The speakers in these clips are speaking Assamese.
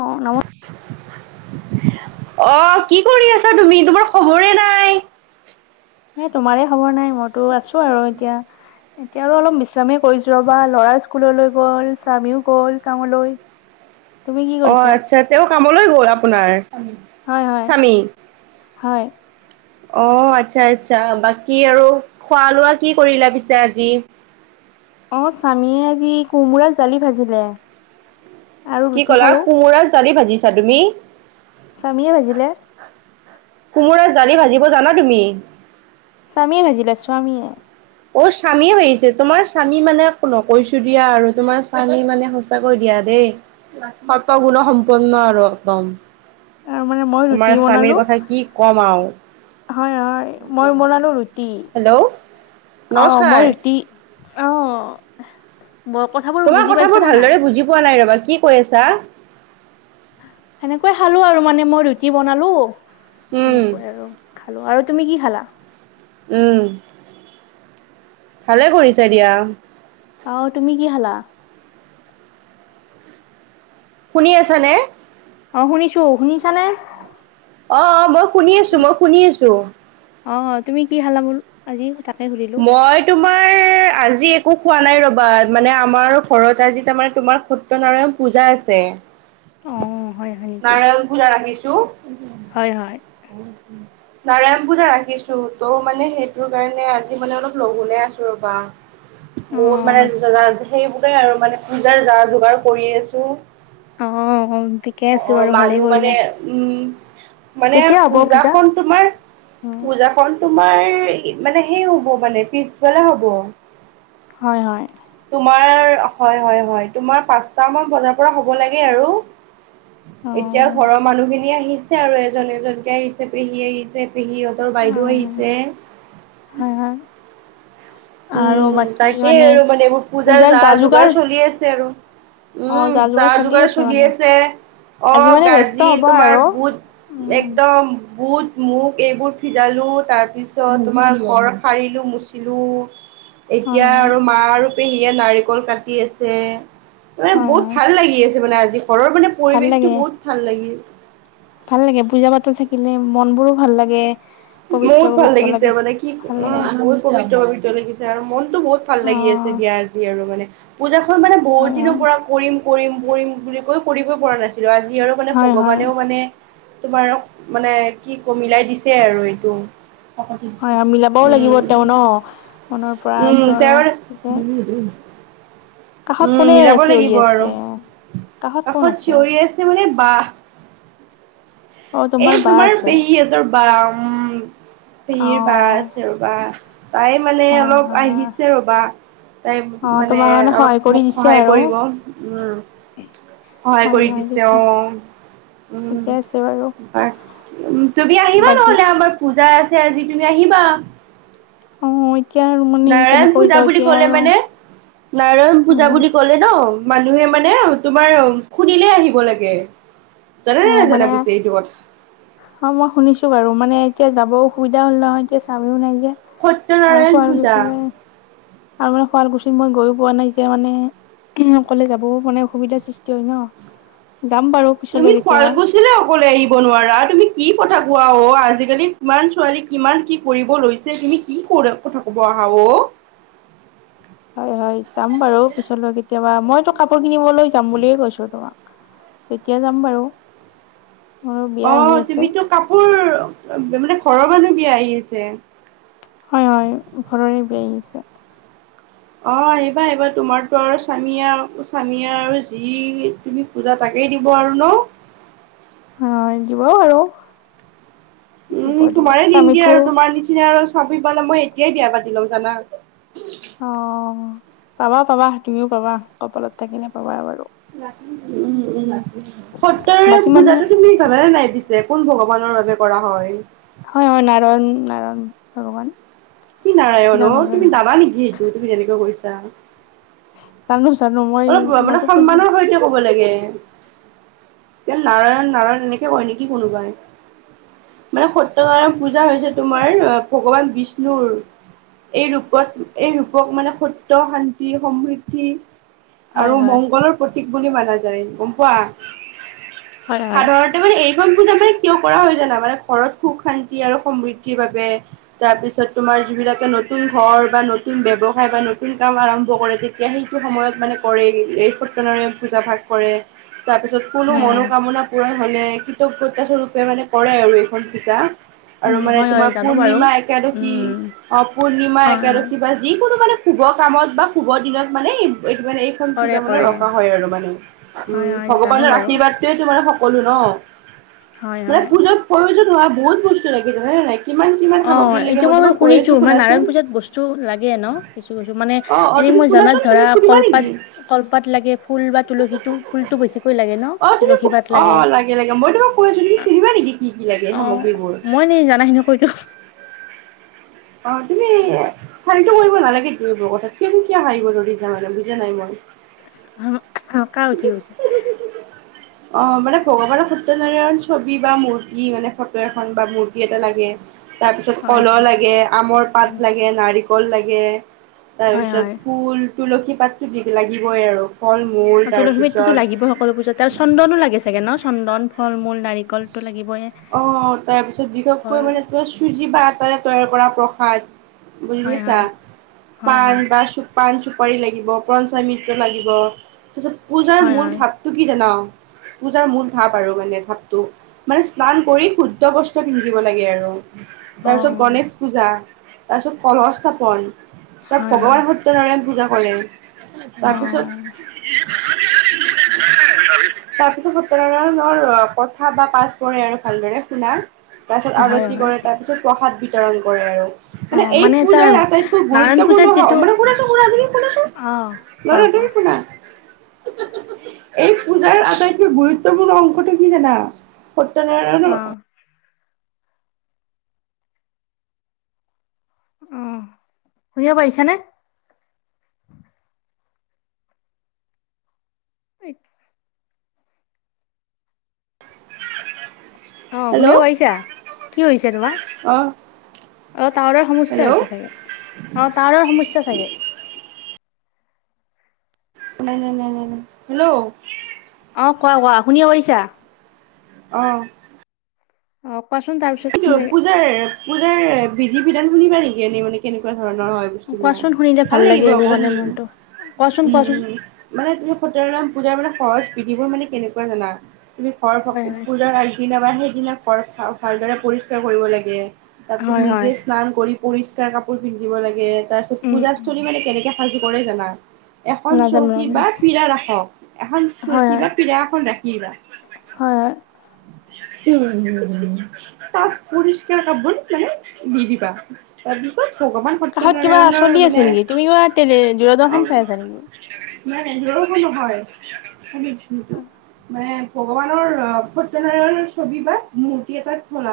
অ' নম অ' কি কৰি আছা তুমি, তোমাৰ খবৰে নাই। এ তোমাৰে খবৰ নাই, মইতো আছো আৰু এতিয়া। এতিয়া আৰু অলপ বিশ্ৰামে কৰিছো ৰ'বা, ল'ৰা স্কুললৈ গ'ল, স্বামীও গ'ল কামলৈ। [inaudible] অ' কৰিছা আচ্ছা তেওঁ কামলৈ গ'ল, আপোনাৰ হয় হয় স্বামী। হয়। অ' আচ্ছা-আচ্ছা, বাকী আৰু খোৱা-লোৱা কি কৰিলা পিছে আজি। অ' স্বামীয়ে আজি কোমোৰাাৰ জালি ভাজিলে। আৰু কি ৰুটি ক'লা খালো কোমোৰা জালি ভাজিছা তুমি। স্বামীয়ে ভাজিলে কোমোৰাৰ জালি ভাজিব জানা তুমি। স্বামীয়ে ভাজিলে স্বামীয়ে। অ' স্বামী ভাজিয়ে, তোমাৰ স্বামী মানে নকৈছো দিয়া আৰু তোমাৰ স্বামী মানে সঁচাকৈ দিয়া দেই। দেই সত গুণ সম্পন্ন আৰু একদম। তাৰ মানে মই তোমাৰ ৰুটি স্বামীৰ বনালো। কথা কি ক'ম আৰু হয়-হয় মই বনালো ৰুটি। হেল্ল' আহ নমস্কাৰ মই টি অ ব কথাবোৰ তোমাৰ বুজি কথাবোৰ পাইছানে নাই ভালদৰে বুজি পোৱা নাই ৰবা কি কৈ আছা সেনেকৈ খালো আৰু মানে মই ৰুটি বনালো উম সেনেকৈ আৰু খালো আৰু তুমি কি খালা উম ভালে কৰিছে দিয়া আহ তুমি কি হালা শুনি আছ নে অ শুনিছো শুনিছানে অ অ মই শুনি আছো মই শুনি আছো অ তুমি কি খালা মল আজি তাকে সুধিলো মই তোমাৰ আজি একো খোৱা নাই ৰবা মানে আমাৰ ঘৰত আজি তাৰমানে তোমাৰ সত্যনাৰায়ণ পূজা আছে অ হয় হয় নেকি নাৰায়ণ পূজা ৰাখিছো হয় হয় নাৰায়ণ পূজা ৰাখিছো তৌ মানে সেইটো কাৰণে আজি মানে অলপ লগোলোই আছো ৰ'বা অ বহুত মানে সেইবোৰেই আৰু মানে পূজাৰ যা যোগাৰ কৰি আছো অ ঠিকে আছে অ বাৰু ভালেই মানুহ মানে কৰিলা। উম মানে কেতিয়া হ'ব পূজা? পূজাখন তোমাৰ উম পূজাখন তোমাৰ মানে সেই হ'ব মানে পিছবালা হব হয় হয় তোমাৰ হয় হয় হয় তোমাৰ পচান বজাৰ পৰা হ'ব লাগে আৰু অ এতিয়া ঘৰৰ মানুহ খিনি আহি আহিছে আৰু এজন এজনকে আহিছে পেহী আহিছে পেহীহঁতৰ অ বাইদেউ আহিছে হয় হয় আৰু উম বাকী তাকেই আৰু মানে এইবোৰ পূজাৰ যা যোগাৰ চলি আছে আৰু উম যা যোগাৰ চলি আছে অ আজি মানে ব্যস্ত গাজি হ'ব তোমাৰ আৰু বুট উম একদম বুট মোক এইবোৰ ভিজালো তাৰ পিছত তোমাৰ ঘৰ সাৰিলো মুচিলো হয় এতিয়া হয় আৰু মা আৰু পেহীয়ে নাৰিকল কাটি আছে মানে হয় বহুত হয় ভাল লাগি আছে মানে আজি ঘৰৰ মানে ভাল পৰিৱেশটো লাগে বহুত ভাল লাগি আছে ভাল লাগে পুজা পাতো থাকিলে মন বোৰো ভাল লাগে পবিত্ৰ বহুত ভাল পবিত্ৰ লাগিছে লাগে মানে কি ভাল লাগে বহুত পবিত্ৰ পবিত্ৰ লাগিছে আৰু মনতটো বহুত ভাল অ লাগি আছে দিয়া আ যি আৰু মানে পূজাখন মানে বহুত হয় দিনৰ হয় পৰা কৰিম কৰিম কৰিম বুলি কৈ কৰিব পৰা নাছিল আজি আৰু মানে হয় হয় ভগৱানেও মানে তোমাৰ মানে কি কমিলাই দিছে আৰু এইটো কাকতি দিছে হয় আৰু মিলাবও লাগিব উম তেওঁ ন মনৰ পৰা উম এইটো আৰু তেওঁৰ সে উম মিলাব লাগিব আৰু আছে কোন কাষত আছে চিঞৰি আছে মানে বহ অ এই বা তোমাৰ আছে পেহী এজৰ বা উ অ ভিৰ বা আছে ৰব তাই মানে হয় অলপ হয় আহিছে ৰ'বা তাই অ মানে তোমাৰ কাৰণে সহায় অলপ কৰি মোক দিছে সহায় আৰু কৰিব উ সহায় হয় কৰি হয় দিছে ঠিকে অ উম ঠিকে আছে বাৰু তুমি আহিবা বাকী নহ'লে আমাৰ পূজা আছে আজি তুমি আহিবা অ এতিয়া আৰু মানে নাৰায়ণ কেনেকৈ পূজা যাওঁ বুলি এতিয়া কলে আৰু মানে নাৰায়ণ পূজা উম বুলি কলে ন মানুহে মানে তোমাৰ খুনিলে আহিব লাগে অ জানেনে নাই জানে মানে বুছে এইটো কথা অ মই শুনিছো বাৰু মানে এতিয়া যাব অসুবিধা হ'ল নহয় এতিয়া চামিও নাই যে আৰু সত্যনাৰায়ণ শোৱাল পূজা। গছে আৰু মানে শুৱালকুছিত মই গৈো পোৱা নাই যে মানে অকলে যাবও মানে অসুবিধাৰ সৃষ্টি হয় ন যাম বাৰু তুমি পিছলৈ কেতিয়াবা শুৱালকুছে অকলে আহিব নোৱাৰা তুমি কি কথা কোৱা অ আজিকালি কিমান ছোৱালী কিমান কি কৰিব লৈছে তুমি কি ক কথা কব আহা অ হয় হয় যাম বাৰু পিছলৈ কেতিয়াবা মইতো কাপোৰ কিনিবলৈ যাম বুলিয়ে কৈছো তোমাক এতিয়া যাম বাৰু মোৰো বিয়া অ আহি আছে তুমিতো কাপোৰ মানে ঘৰৰ মানুহ বিয়া আহিছে বছে অ আহিবা আহিবা তোমাৰতো আৰু স্বামিয় স্বামিয় আৰু যি তুমি পূজা তাকে এ দিব আৰু ন অ দিব আৰুাৰ উম তোমাৰে দিমগে আৰু তোমাৰ নিচিনা আৰু চামি পালে মই এতিয়াই বিয়া পাতি লম জানা অ পাবা পাবা তুমিও পাবা কপালত থাকিলে পাবা বাৰু উম উম ৰাতি সত্ৰৰে বাকী মানে পূজাতটো তুমি জানানে নাই পিছে কোন ভগৱান ভগৱানৰ বাবে কৰা হয় হয় হয় নাৰায়ণ নাৰায়ণ ভগৱান কি নাৰায়ণ অ জানো তুমি জানো নাবা নেকি সেইটো তুমি তেনেকুৱৈ কৈছা জানো জানো মই অলপ মানে মইতো পুজি সন্মানৰ সৈতে ক'ব লাগে ন্ত নাৰায়ণ নাৰায়ণ এনেকে কয় নেকি কোনোবাই মানে সত্য় নায়ৰ পূজা হৈছে তোমাৰ ভগৱান বিষ্ণুৰ এই ৰূপত এই ৰূপক মানে সত্ শান্তি সমৃদ্ধি হয় আৰু হয় মংগলৰ প্ৰতীক বুলি মানা যায় গম পোৱা হয় হয় সাধাৰণতে মানে এই দুগ পূজা মানে কিয় কৰা হয় জানা মানে ঘৰত সুখ শান্তি আৰু সমৃদ্ধিৰ বাবে তাৰপিছত তোমাৰ যিবিলাকে নতুন ঘৰ বা নতুন ব্যৱসায় বা নতুন কাম আৰম্ভ কৰে তেতিয়া সেইটো সময়ত মানে কৰে এই সত্্য ন পূজা ভাাগ কৰে তাৰ পিছত কোনো হয় হয় মনোকামনা পূৰাণ মানে কৃতজ্ঞতা স্বৰূপে মানে কৰে আৰু এইখন পিতা আৰু উম মানে হয় হয় তোমাৰ জানো বাৰু পূৰ্ণিমা একাদশী উম অ পূৰ্ণিমা হয় হয় একাদশী বা যিকোনো মানে শুভ কামত বা শুভৰ দিনত মানে এইটো মানে এইখন কৰে তাৰ মানে কৰে ৰখা হয় আৰু মানে হয় উম হয় জানো ভগৱানৰ বাৰু আশীৰ্বাদটয়ে তো মানে কলো ন হয় মানে হয় পুজাত প্ৰয়োজন হোৱা বহুত বস্তু লাগিছে নাই কিমান কিমান অ সামগ্ৰী লাগে এতিয়া মই তোমাক বু কৈ আছো শুনিছো মানে শুনাচোন নাৰায়ণ পূজাত বস্তু লাগে ন কিছু কিছু মানে অ অ এনে তুমি মই জনাত শুনাচোন ধৰা তুমি শুনিবা কলপাত নেকি কলপাত লাগে ফুল বা তুলসীটো ফুলতটো বেছিকৈ লাগে ন অ তুমি তুলসী পাত অ লাগে লাগে লাগে মই তোমাক কৈ আছো তি সুধিবা নেকি কি কি লাগে অ সামগ্ৰীবোৰ মই নি জানাখিনি কৈতো অ তুমি হাৰীটো কৰিব নালাগে তমোৰ কাত কিয় কিয় হাৰিব যা ম বুজা নাই মই অকাও কিছে অ মানে ভগৱানৰ সত্যনাৰায়ণ ছবি বা মূৰ্তি মানে ফটো এখন বা মূৰ্তি এটা লাগে তাৰপিছত হয় কলহ লাগে আমৰ হয় পাত লাগে নাৰিকল লাগে হয় হয় তাৰপিছত ফুল তুলসী পাততো দি লাগিবই আৰু ফল অ, মূল তুলসী মিতটোতো লাগিবই সকলো পূজাত তাৰপিছত আৰু চন্দনো লাগি চাগে ন চন্দন ফল মূল নাৰিকলটো লাগিবই অ তাৰপিছত বিশেষকৈ কল মানে ত চুজি বা আটাৰে তৈয়াৰ কৰা হয় বজিছা হয় হয় হয় পণ বা চ পাণ চুপাৰি লাগিব য় মিত্ৰ লাগিব তাৰপিছত পূজাৰ হয় মূল হয় চাপটো কি জান পূজাৰ মূল ধাপ আৰু মানে ধাপ মানে স্নান কৰি শুদ্ধ বস্ত পিন্ধিব লাগে আৰু অ তাৰপিছত গণেশ পূজা তাৰপিছত কলহস্থ্থাপন তাত হয় হয় ভগৱান সত্য়নাৰায়ণ পূজা কৰে অ তাৰপিছত তাৰ পিছত সতৰানৰ কথা বা পাছব আৰু ভালদৰে শুনা তাৰ পিছত হয় আৰতি হয় কৰে তাৰ পিছত প্ৰসাদ বিতৰণ কৰে আৰু। অ মানে এই এটা পূজাৰ আটাইতকৈ নাৰায়ণ গুৰুত্বপূৰ্ণ পূজাত হ যিটো শুনাচোন শুনা অ কোৱা লৰা এই কোৱা পূজাৰ আটাইতকৈ গুৰুত্বপূৰ্ণ অংশটো কি জানা। পু্ত ন নো অ [unintelligible] অ', শুনিব পাৰিছে নে। স অ', হেল্ল' শুনিব পাৰিছা কি হৈছে তোমাৰ? অ অ', টাৱাৰৰ সমস্যা হেল্ল' হৈছে চাগে অ টাৱাৰৰ সমস্যা চাগে। নাই নাই নাই নাই ন হেল্ল'। অ', কোৱা কোৱা শুনিব পাৰিছা। অ'। অ'। কোৱাচোন তাৰপিছত কি কিন্তু লাগে পূজাৰ পূজাৰ বিধি বিধান শুনিবা নেকি এনেই মানে কেনেকুৱা। ধৰণৰ হয় কোৱাচোন শুনিলে বস্তুবিলাক ভাল লাগে লাগিব এইবোৰ আকৌ মানে শুনি। মনটো কোৱাচোন উম কোৱাচোন উম মানে তুমি সত্যনাৰায়ণ পূজাবিলাক। সৰ স্পৃতি বোৰ মানে কেনেকুৱা জানা তুমি ঘৰ হয় হয় পূজাৰ আগদিনা বা সেই দিনা ভালদৰে পৰিষ্কাৰ কৰিব লাগে তাৰ পিছত হয় নিজে হয় স্নান কৰি পৰিষ্কাৰ কাপ কাপোৰ পিন্ধিব লাগে তাৰ পিছত উম উম পূজাস্থলী মানে কেনেকে সাজু কৰে জানা? এখন নাজানো চৌকী নাজানো বা পীড়া ৰাখক এখন হয় চৌকী হয় বা পীড়া এখন ৰাখিবা, হয়। কি? তাত পৰিষ্কাৰ কাপোৰ মে দি দিবা তাৰপিছত, কাষত কিবা ভগৱান চলি আছে নেকি তুমি সত্যনাৰায়ণৰ কিবা টেলি মানে দূৰদৰ্শন চাই আছা অ', নেকি ইমান এধোৰো নহয়। ছ যোনটো মানে ভগৱানৰ সত্যনাৰায়ণৰ ছবি বা মূৰ্তি এটাত শল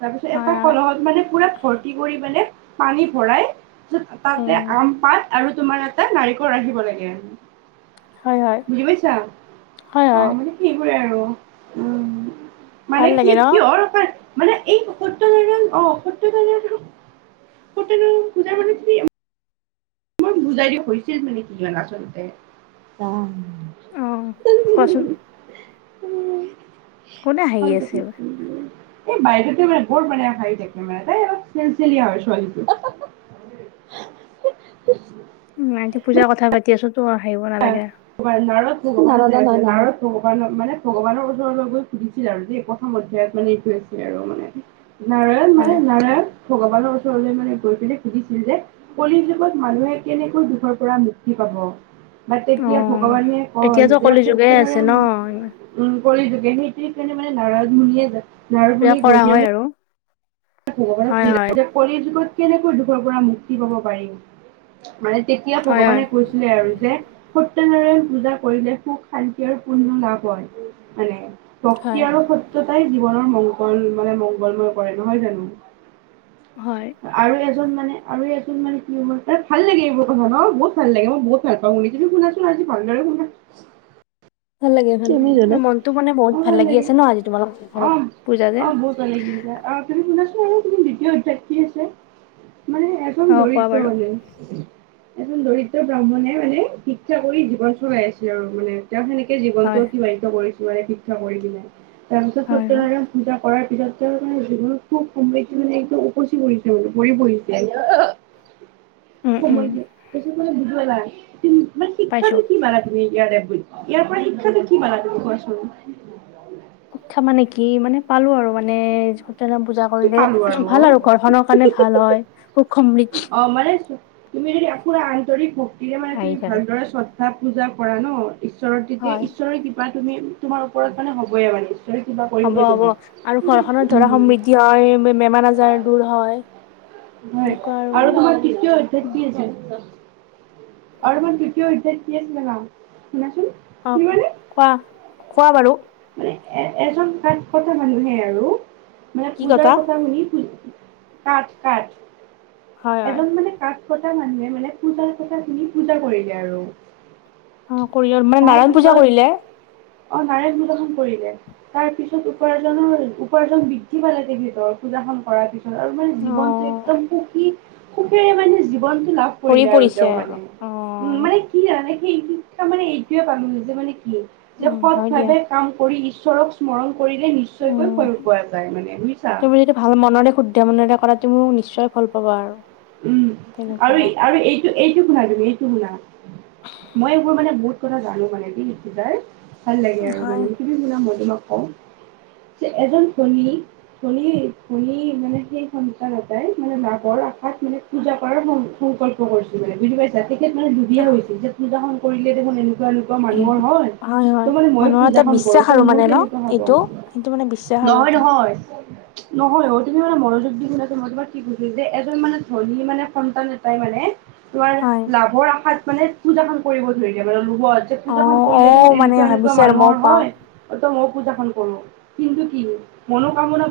তাৰ পিছত হয় এটা হয় কলহত মানে পুৰা ভৰ্তি কৰি মানে পানী ভৰাই উম তাতে আম পাত আৰু তুমাৰ এটা নাৰিকল ৰাখিব লাগে। হয় হয় বুজি পাইছা হয় হয় অ', মানে সেইবোৰে আৰু। উ মানে, ভাল কি লাগে ন কিহৰ মানে এই সত্যনাৰায়ণ অ সত্যনাৰায়ণ কত পূজাৰ মানুহ খিনি। ই বুজাই হৈ হৈছে মানে কিমান আচলতে। আহ কোৱাচোন। উ, কোনে হাঁহি ভাল আছে [unintelligible] এই বাইদেতে মানে বৰ মানে হাই থাকে মানে তাই অলপ চেল চেলিয়া হয় ছোৱালীটো। [inaudible] উম আজি পূজাৰ কথা পাতি আছো। তো হাঁহিব নালাগে ম নাৰদ ভগৱান নাৰদ ভগৱানক মানে ভগৱানৰ ওচৰলৈ গৈ সুধিছিল আৰু যে এই প্ৰথম অধ্যায়ত মানে এইটো আছে আৰু মানে। নাৰায়ণ মানে হয় নাৰায়ণ। ভগৱানৰ ওচৰলৈ মানে গৈ পেলনে সুধিছিল যে কলিৰ যুগত মানুহে কেনেকৈ দুখৰ পৰা মুক্তি ম অ এতিয়া ভগৱানে কয় এতিয়াতো যে কলি খুব যুগে কেদৰে আছে ন উম কৰি গ নীতিৰ কাৰণে মানে নাৰদমণিয়ে কিবা নাৰদমণি গৈ কৰা পেলাই হয় মানে আৰু ভগৱানক হয় হয় ক যুগত কেনেকৈ দুখৰ পৰা মুক্তি পাব পাৰিম। মানে তেতিয়া হয় হয় ভগৱানে কৈছিলে আৰু যে, তেদৰে পূজা কৰিলে সুখ শান্তি আৰু পুৰ্ণ লাভ হয় মানে। হয় ভক্তি আৰু সত্যতাই জীৱনৰ মংগল মানে মংগলময় কৰে নহয় জানো। হয় আৰু এজন মানে, আৰু এজন মানে কি হয় তাৰ ভাল লাগে এইবোৰ কথা ন বহুত ভাল লাগে মই বহুত ভাল পাওঁ বুলি শুনাচোন আজি ভালদৰে। শুনা [inaudible] ভাল লাগে - ভাল তুমি লাগে জনা আৰু মনতটো মানে বহুত অ ভাল লাগি লাগে আছে ন আজি তোমালোক অ ঘৰত পূজা অ যে। বহুত ভাল লাগি তুমি শুনা তুমি দ্বিতীয় অধ্যয়াত কি আছে মানে এজন অ কোৱা দৰিদ্ৰ বাৰু মানে। এজন দৰিদ্ৰ ব্ৰাহ্মণে মানে শিক্ষা কৰি জীৱন চলাই আছিল আৰু মানে তেও সেনেকে জীৱনতটো হয় অতিবাহিত কৰিছো মানে শিক্ষা কৰিছিলোই তাৰ পিছত হয় সত্ৰ হয় পূজা। কৰাৰ পিছত তেও মানে জীৱনত খুব সমৃদ্ধি মানে একদম উপচি পৰিছে মানে ভৰি পৰিছে। [inaudible] উম সময় বুজ না মানে পাইছো শিক্ষাটো কি মানা তুমি ইয়াৰে। ইয়াৰ পৰা শিক্ষাটো কি পালা তুমি কোৱাছোন। উৎসা মানে কি মানে পালো আৰু মানে তে পূজা কি কৰিলে পালো ভাল অ'। আৰু ঘৰখনৰ কাৰণে ভাল হয় সুখ সমৃদ্ধি অ মানে চো- তুমি যদি আকুৰা আন্তৰিক ভক্তিৰে মানে আহি তুমি থাকে ভালদৰে শ্ৰদ্ধা পূজা কৰা ন ঈশ্বৰ তেতিয়া হয় ঈশ্বৰ কৃপা তুমি তোমাৰ ওপৰত মানে হ'বইে মানে। ঈশ্বৰে কিবা হ'ব - কৰিবই হ'ব তোমাক আৰু ঘৰখননৰ ধৰা উম সমৃদ্ধি হয় বেমাৰ আজাৰ দূৰ হয়। হয় এনেকুৱা আৰু মানে তোমাৰ তৃতীয় অধ্যাত কি আছে আৰু তোমাৰ তৃতীয় অধ্যায়ত ইত কি আছে জানা। শুনাচোন অ, কি কোৱা মানে - কোৱা - কোৱা বাৰু। এ মানে এজন সাত কথা মানুহে আৰু মানে পূজাৰ কথা শুনি কাঠ- কাঠ হয় হয় এজন মানে কাঠ কটা মানুহে মানে পূজা কটা শুিনি পূজা কৰিলে আৰু। অ, কৰি মানে তাৰ নাৰায়ণ পূজা পিছত কৰিলে। অ, নাৰায়ন পূজখনন কৰিলে তাৰ পিছত উপাৰ্জনৰ - উপাৰ্জন বৃদ্ধি পালে তে ভিতৰ পূজা কৰাৰ পিছত আৰু মানে জীৱনটো অ একদম সুখী সুখেৰে মানে জীৱন লাভ ভৰি কৰিলে আৰু পৰিছে তেও মানে অ উম, মানে কি আনে সেই শিক্ষা মানে এইটোৱে পানো যে মানে কি যে উম সৎ হয় দিয়া ভাৱে কাম কৰি ঈশ্বৰক স্মৰণ কৰিলে নিশ্চয়কৈ উম ফল পোৱা যায় মানে বুজিছা। কৰাটো মোক নিশ্চয় ভাল পাবা আৰু। উম, আৰু তেনেকুৱা আৰু এইটো - এইটো টো শুনা তুমি এইটো শুনা মই এইবোৰ মানে বহুত কথা জানো মানে কি তাৰ ভাল লাগে আৰু হয় মানে তুমি শুনা মই তোমাক কওঁ [inaudible] যে এজন ধনী - ধনী - ধনী মানে সেই সঞ্চাৰতোই মানে নভৰ আশ তাত মানে পূজা কৰাৰ সংকল্প কৰিছো মানে বুজি পাইছা তেখেত মানে দুুবিীয়া হৈছিল যে পূজাখন কৰিলে দেখোন এনেক একুৱা এনেকুৱা মানুহৰ হয় হয় ত মানে মই মানুহৰ এটা পূজাখন কৰো বিশ্বাস ত আৰু মোৰ মানে ন কেনেকুৱা হ'ব। এইটো সেইটো মানে বিশ্বাস আৰু নহয় - এটা নহয় - নহয় অ, তুমি মানে মনোযোগ দি শুনাচোন মই তোমাক কি কৈছো যে এ মান ধনী মানে সন্তান এটাই মানে তোমাৰ হয় লাভৰ আশাত মানে পূজাখন কৰিব ধৰি দিয়ে মানে লগত যে অ পূজাখন কৰিলে দেখোন অ মানে এনেকুৱা - এনেকুৱা ভাবিছে আৰু মইও মানুহৰ পাম হয় ত মোক পূজাখন কৰো কিন্তু কি মনোকামনা